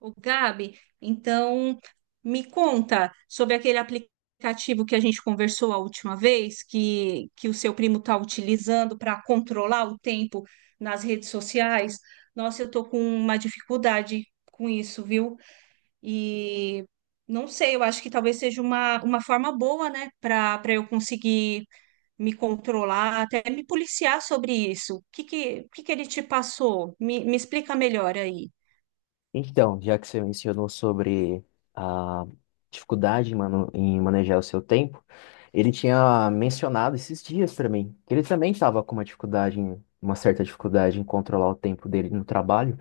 Ô, Gabi, então me conta sobre aquele aplicativo que a gente conversou a última vez, que o seu primo está utilizando para controlar o tempo nas redes sociais. Nossa, eu estou com uma dificuldade com isso, viu? E não sei, eu acho que talvez seja uma forma boa, né, para eu conseguir me controlar, até me policiar sobre isso. O que que ele te passou? Me explica melhor aí. Então, já que você mencionou sobre a dificuldade em manejar o seu tempo, ele tinha mencionado esses dias para mim que ele também estava com uma dificuldade, uma certa dificuldade em controlar o tempo dele no trabalho,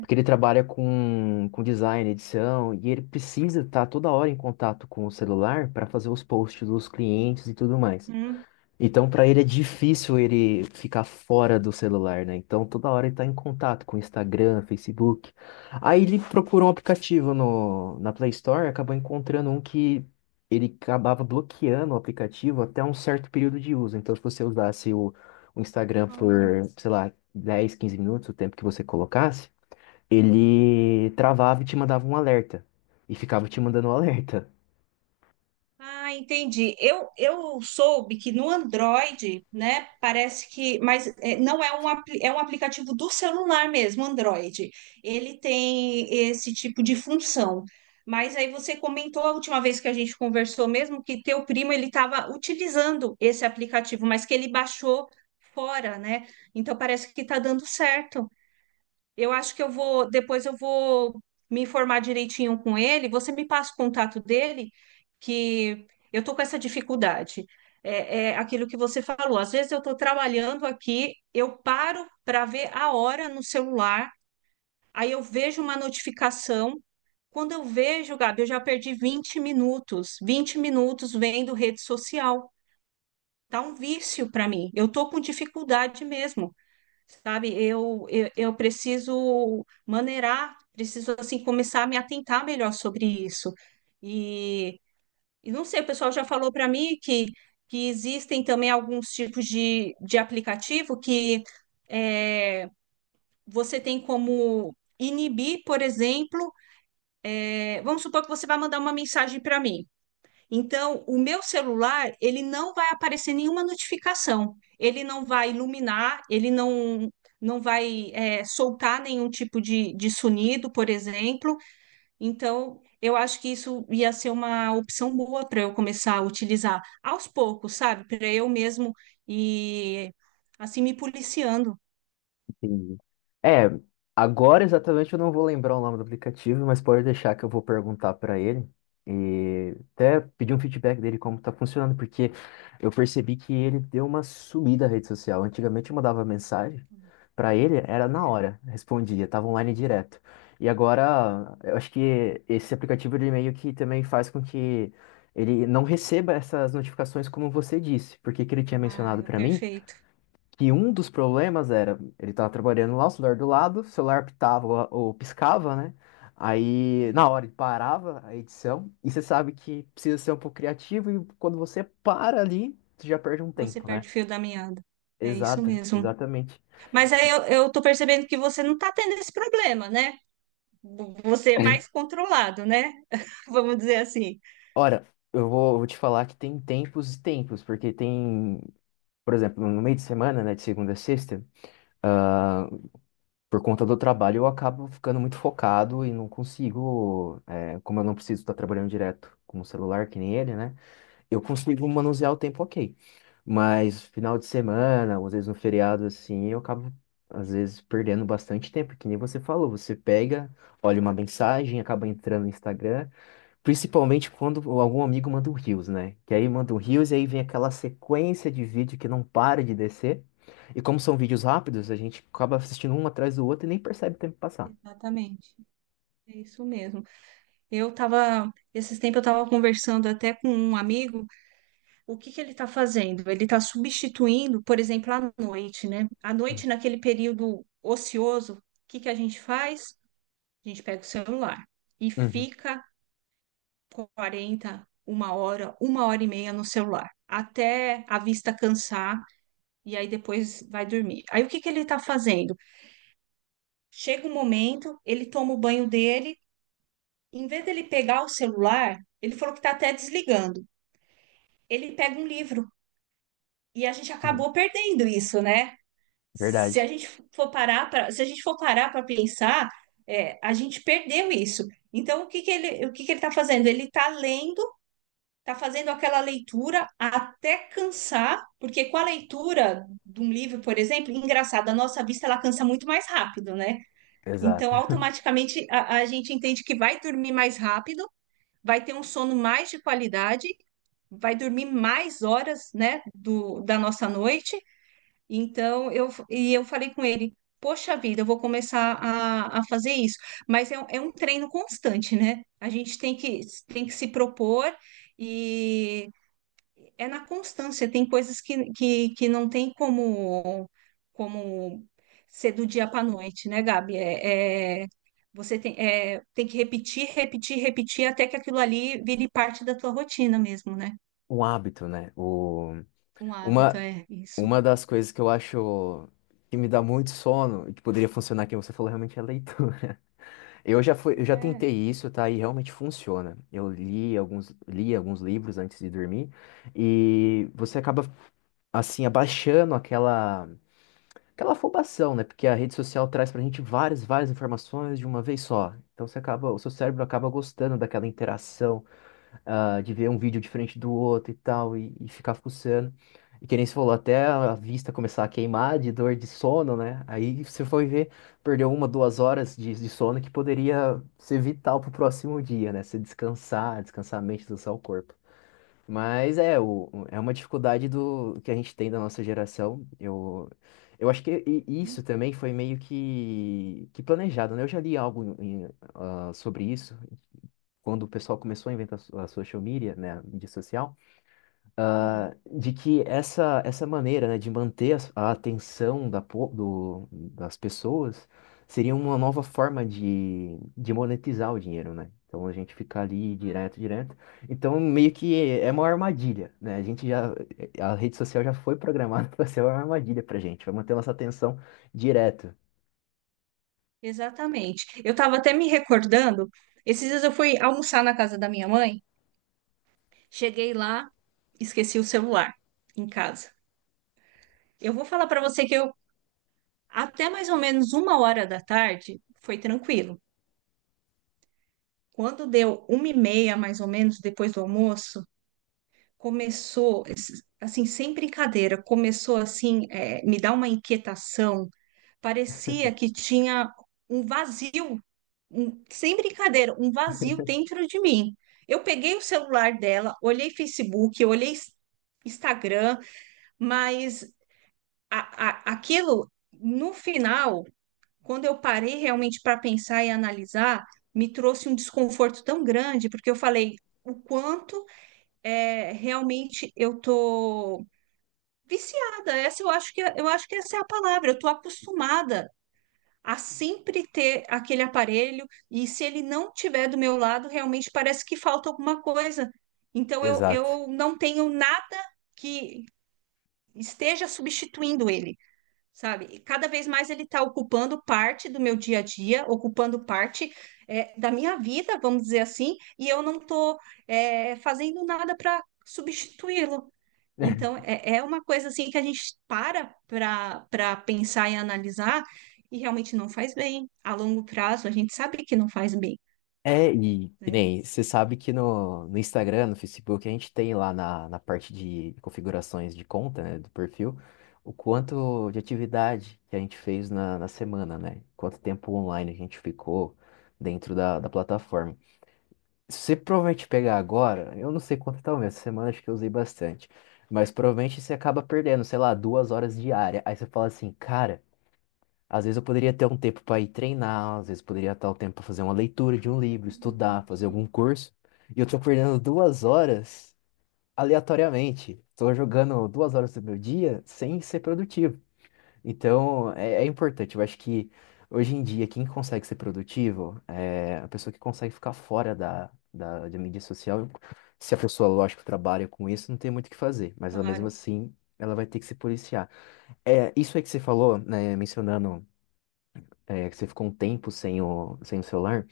porque ele trabalha com design, edição, e ele precisa estar toda hora em contato com o celular para fazer os posts dos clientes e tudo mais. Hum? Então, para ele é difícil ele ficar fora do celular, né? Então, toda hora ele tá em contato com Instagram, Facebook. Aí ele procurou um aplicativo no, na Play Store e acabou encontrando um que ele acabava bloqueando o aplicativo até um certo período de uso. Então, se você usasse o Instagram por, Ah. sei lá, 10, 15 minutos, o tempo que você colocasse, ele travava e te mandava um alerta. E ficava te mandando um alerta. Ah, entendi. Eu soube que no Android, né, parece que, mas é, não é é um aplicativo do celular mesmo, Android. Ele tem esse tipo de função. Mas aí você comentou a última vez que a gente conversou mesmo que teu primo ele estava utilizando esse aplicativo, mas que ele baixou fora, né? Então parece que está dando certo. Eu acho que depois eu vou me informar direitinho com ele. Você me passa o contato dele, que eu tô com essa dificuldade. É, é aquilo que você falou. Às vezes eu estou trabalhando aqui, eu paro para ver a hora no celular, aí eu vejo uma notificação. Quando eu vejo, Gabi, eu já perdi 20 minutos, 20 minutos vendo rede social. Tá um vício para mim. Eu tô com dificuldade mesmo, sabe? Eu preciso maneirar, preciso, assim, começar a me atentar melhor sobre isso. E, e não sei, o pessoal já falou para mim que, existem também alguns tipos de aplicativo que é, você tem como inibir, por exemplo, vamos supor que você vai mandar uma mensagem para mim. Então, o meu celular, ele não vai aparecer nenhuma notificação, ele não vai iluminar, ele não vai soltar nenhum tipo de sonido, por exemplo. Então, eu acho que isso ia ser uma opção boa para eu começar a utilizar aos poucos, sabe? Para eu mesmo e assim me policiando. Entendi. É, agora exatamente eu não vou lembrar o nome do aplicativo, mas pode deixar que eu vou perguntar para ele e até pedir um feedback dele como tá funcionando, porque eu percebi que ele deu uma sumida na rede social. Antigamente eu mandava mensagem para ele, era na É. hora, respondia, tava online direto. E agora eu acho que esse aplicativo de e-mail que também faz com que ele não receba essas notificações como você disse, porque que ele tinha Ah, mencionado é para mim perfeito. que um dos problemas era, ele tava trabalhando lá, o celular do lado, o celular pitava ou piscava, né? Aí, na É. hora, ele parava a edição, e você sabe que precisa ser um pouco criativo, e quando você para ali, você já perde um Você tempo, né? perde o fio da meada. É isso Exato, mesmo. exatamente. Mas aí eu tô percebendo que você não tá tendo esse problema, né? Você é É. mais controlado, né? Vamos dizer assim. Ora, eu vou te falar que tem tempos e tempos, porque tem, por exemplo, no meio de semana, né, de segunda a sexta, por conta do trabalho, eu acabo ficando muito focado e não consigo, é, como eu não preciso estar trabalhando direto com o celular, que nem ele, né? Eu consigo manusear o tempo ok. Mas final de semana, ou às vezes no feriado, assim, eu acabo, às vezes, perdendo bastante tempo, que nem você falou. Você pega, olha uma mensagem, acaba entrando no Instagram. Principalmente quando algum amigo manda um Reels, né? Que aí manda um Reels e aí vem aquela sequência de vídeo que não para de descer. E como são vídeos rápidos, a gente acaba assistindo um atrás do outro e nem percebe o tempo passar. Exatamente. É isso mesmo. Esses tempos eu tava conversando até com um amigo, o que que ele tá fazendo? Ele tá substituindo, por exemplo, à noite, né? À noite, naquele período ocioso, o que que a gente faz? A gente pega o celular e Uhum, fica quarenta, uma hora e meia no celular, até a vista cansar e aí depois vai dormir. Aí o que que ele está fazendo? Chega um momento, ele toma o banho dele, em vez dele pegar o celular, ele falou que está até desligando. Ele pega um livro e a gente uhum. acabou perdendo isso, né? Se a Verdade. gente for parar para, se a gente for parar para pensar, é, a gente perdeu isso. Então o que que ele está fazendo? Ele está lendo, está fazendo aquela leitura até cansar, porque com a leitura de um livro, por exemplo, engraçado, a nossa vista ela cansa muito mais rápido, né? Então, Exato. automaticamente, a gente entende que vai dormir mais rápido, vai ter um sono mais de qualidade, vai dormir mais horas, né, da nossa noite. Então, eu falei com ele, poxa vida, eu vou começar a fazer isso. Mas é, é um treino constante, né? A gente tem que se propor é na constância, tem coisas que, que não tem como ser do dia para a noite, né, Gabi? Você tem, tem que repetir, repetir, repetir até que aquilo ali vire parte da tua rotina mesmo, né? Um hábito, né? Um hábito, Uma, é isso. uma das coisas que eu acho que me dá muito sono e que poderia funcionar, que você falou, realmente é a leitura. Eu já tentei É. isso, tá? E realmente funciona. Li alguns livros antes de dormir e você acaba assim abaixando aquela afobação, né? Porque a rede social traz pra gente várias, várias informações de uma vez só. Então você acaba, o seu cérebro acaba gostando daquela interação de ver um vídeo diferente do outro e tal, e ficar fuçando. E que nem você falou, até a vista começar a queimar de dor de sono, né? Aí você foi ver, perdeu 1, 2 horas de sono que poderia ser vital pro próximo dia, né? Você descansar, descansar a mente, descansar o corpo. Mas é, é uma dificuldade do que a gente tem da nossa geração. Eu acho que isso Hum. também foi meio que planejado, né? Eu já li algo sobre isso quando o pessoal começou a inventar a social media, né, a mídia social, Sim. De que essa maneira, né, de manter a atenção das pessoas seria uma nova forma de monetizar o dinheiro, né? Então a gente fica ali direto, direto. Então meio que é uma armadilha, né? A rede social já foi programada para ser uma armadilha pra gente, vai manter nossa atenção direto. Exatamente. Eu estava até me recordando, esses dias eu fui almoçar na casa da minha mãe, cheguei lá, esqueci o celular em casa. Eu vou falar para você que eu até mais ou menos uma hora da tarde foi tranquilo. Quando deu uma e meia, mais ou menos, depois do almoço, começou, assim, sem brincadeira, começou assim, é, me dar uma inquietação. Parecia que tinha um vazio, sem brincadeira, um vazio dentro de mim. Eu peguei o celular dela, olhei Facebook, olhei Instagram, mas aquilo, no final, quando eu parei realmente para pensar e analisar, me trouxe um desconforto tão grande, porque eu falei o quanto, é, realmente eu tô viciada. Essa eu acho que é, eu acho que essa é a palavra. Eu tô acostumada a sempre ter aquele aparelho e se ele não tiver do meu lado, realmente parece que falta alguma coisa. Então eu, Exato. eu não tenho nada que esteja substituindo ele, sabe? E cada vez mais ele está ocupando parte do meu dia a dia, ocupando parte, da minha vida, vamos dizer assim, e eu não estou fazendo nada para substituí-lo. Então, é, é uma coisa assim que a gente para para pensar e analisar e realmente não faz bem. A longo prazo, a gente sabe que não faz bem, É, e que né? nem, você sabe que no Instagram, no Facebook, a gente tem lá na parte de configurações de conta, né, do perfil, o quanto de atividade que a gente fez na semana, né? Quanto tempo online a gente ficou dentro da plataforma. Se você provavelmente pegar agora, eu não sei quanto tá o meu, essa semana acho que eu usei bastante, mas provavelmente você acaba perdendo, sei lá, 2 horas diárias. Aí você fala assim, cara. Às vezes eu poderia ter um tempo para ir treinar, às vezes poderia ter o tempo para fazer uma leitura de um livro, estudar, fazer algum curso. E eu tô perdendo 2 horas aleatoriamente. Tô jogando 2 horas do meu dia sem ser produtivo. Então é importante. Eu acho que hoje em dia quem consegue ser produtivo é a pessoa que consegue ficar fora da mídia social. Se a pessoa, lógico, trabalha com isso, não tem muito o que fazer. Mas ela mesmo Claro, assim, ela vai ter que se policiar. É, isso aí que você falou, né, mencionando que você ficou um tempo sem o celular,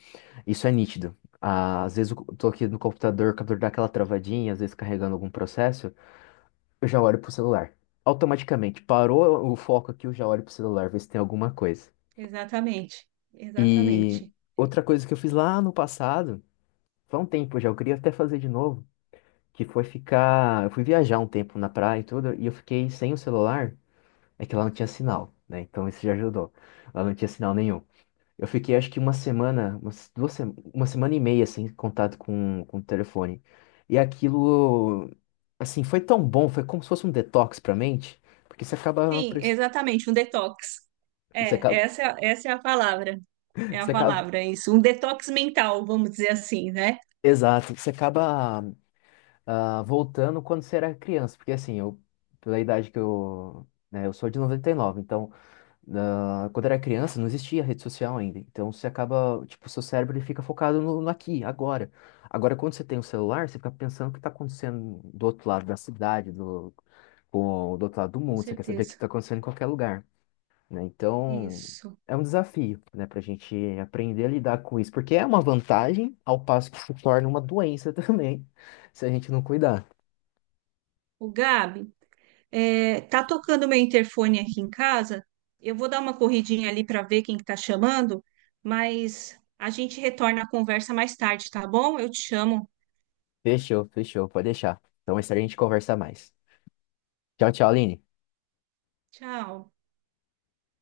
isso é nítido. Ah, às vezes eu tô aqui no computador, o computador dá aquela travadinha, às vezes carregando algum processo, eu já olho pro celular. Automaticamente, parou o foco aqui, eu já olho pro celular, ver se tem alguma coisa. exatamente, E exatamente. outra coisa que eu fiz lá no passado, faz um tempo já, eu queria até fazer de novo, que foi ficar. Eu fui viajar um tempo na praia e tudo, e eu fiquei sem o celular, é que lá não tinha sinal, né? Então isso já ajudou. Lá não tinha sinal nenhum. Eu fiquei acho que uma semana, umas duas, se- uma semana e meia sem contato com o telefone. E aquilo, assim, foi tão bom, foi como se fosse um detox pra mente, porque Sim, exatamente, um detox. você É, acaba, essa, essa é a palavra. É a você acaba, palavra, isso. Um detox mental, vamos dizer assim, né? exato, você acaba voltando quando você era criança, porque assim, eu, pela idade que eu, né, eu sou de 99 então quando era criança, não existia rede social ainda. Então você acaba, tipo, seu cérebro ele fica focado no aqui, agora. Agora, quando você tem o celular, você fica pensando o que está acontecendo do outro lado da cidade, do outro lado do Com mundo. Você quer saber o que certeza. está acontecendo em qualquer lugar, né? Então Isso. é um desafio, né, para a gente aprender a lidar com isso, porque é uma vantagem, ao passo que se torna uma doença também, se a gente não cuidar. O Gabi, é, tá tocando meu interfone aqui em casa. Eu vou dar uma corridinha ali para ver quem que tá chamando, mas a gente retorna a conversa mais tarde, tá bom? Eu te chamo. Fechou, fechou, pode deixar. Então, mais tarde a gente conversa mais. Tchau, tchau, Aline. Tchau.